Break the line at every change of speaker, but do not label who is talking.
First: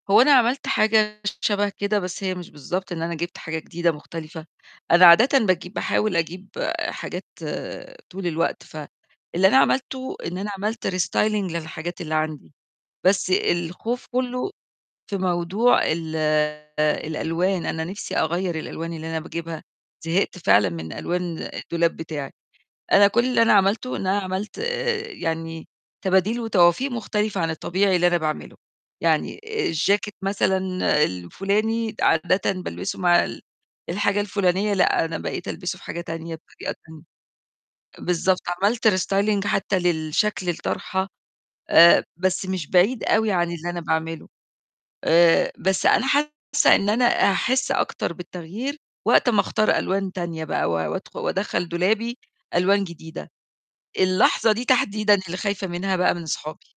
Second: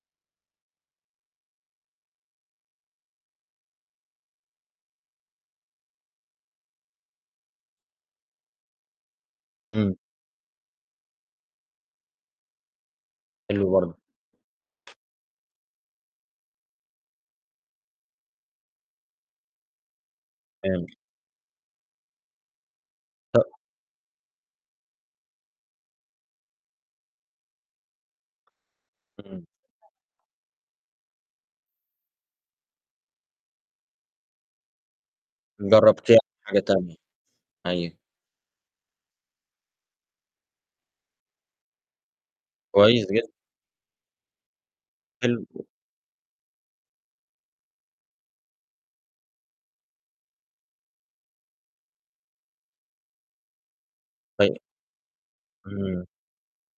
هو أنا عملت حاجة شَبه كده، بس هي مش بالضبط إن أنا جبت حاجة جديدة مختلفة، أنا عادةً باجيب باحاول أجيب آآ حاجات طول الوقت، فاللي أنا
إمم.
عملته إن أنا عملت restyling للحاجات اللي عندي، بس
حلو برضه.
الخوف كُلّه في موضوع ال الألوان، أنا نِفْسي أغيّر الألوان اللي أنا باجيبها، زهقت فعلًا من
[unintelligible]
ألوان الدولاب بتاعي. أنا كل اللي
ط
أنا عملته إن أنا عملت آآ يعني تباديل وتوافيق مختلفة عن الطبيعي اللي أنا باعمله. يعني
إمم.
الجاكيت مثلًا الفُلاني عادةً بالبسه مع ال الحاجة الفُلانية لأ، أنا بقيت ألبسه في حاجة
جرّبت [unintelligible]
تانية
حاجة
بطريقة
تانية،
تانية.
أيوه.
بالضبط، عملت restyling حتّى للشكل الطرحة، آآ بس مش بعيد
كويس ج
أوي عن اللي أنا باعمله.
حلو.
آآ بس أنا حاسّة إن أنا هاحس أكتر بالتغيير وقت ما أختار ألوان تانية بقى و وأدخـُ وأدَخَّل دولابي ألوان جديدة، اللحظة
طي
دي تحديدًا اللي خايفة منها
إمم.
بقى من صحابي.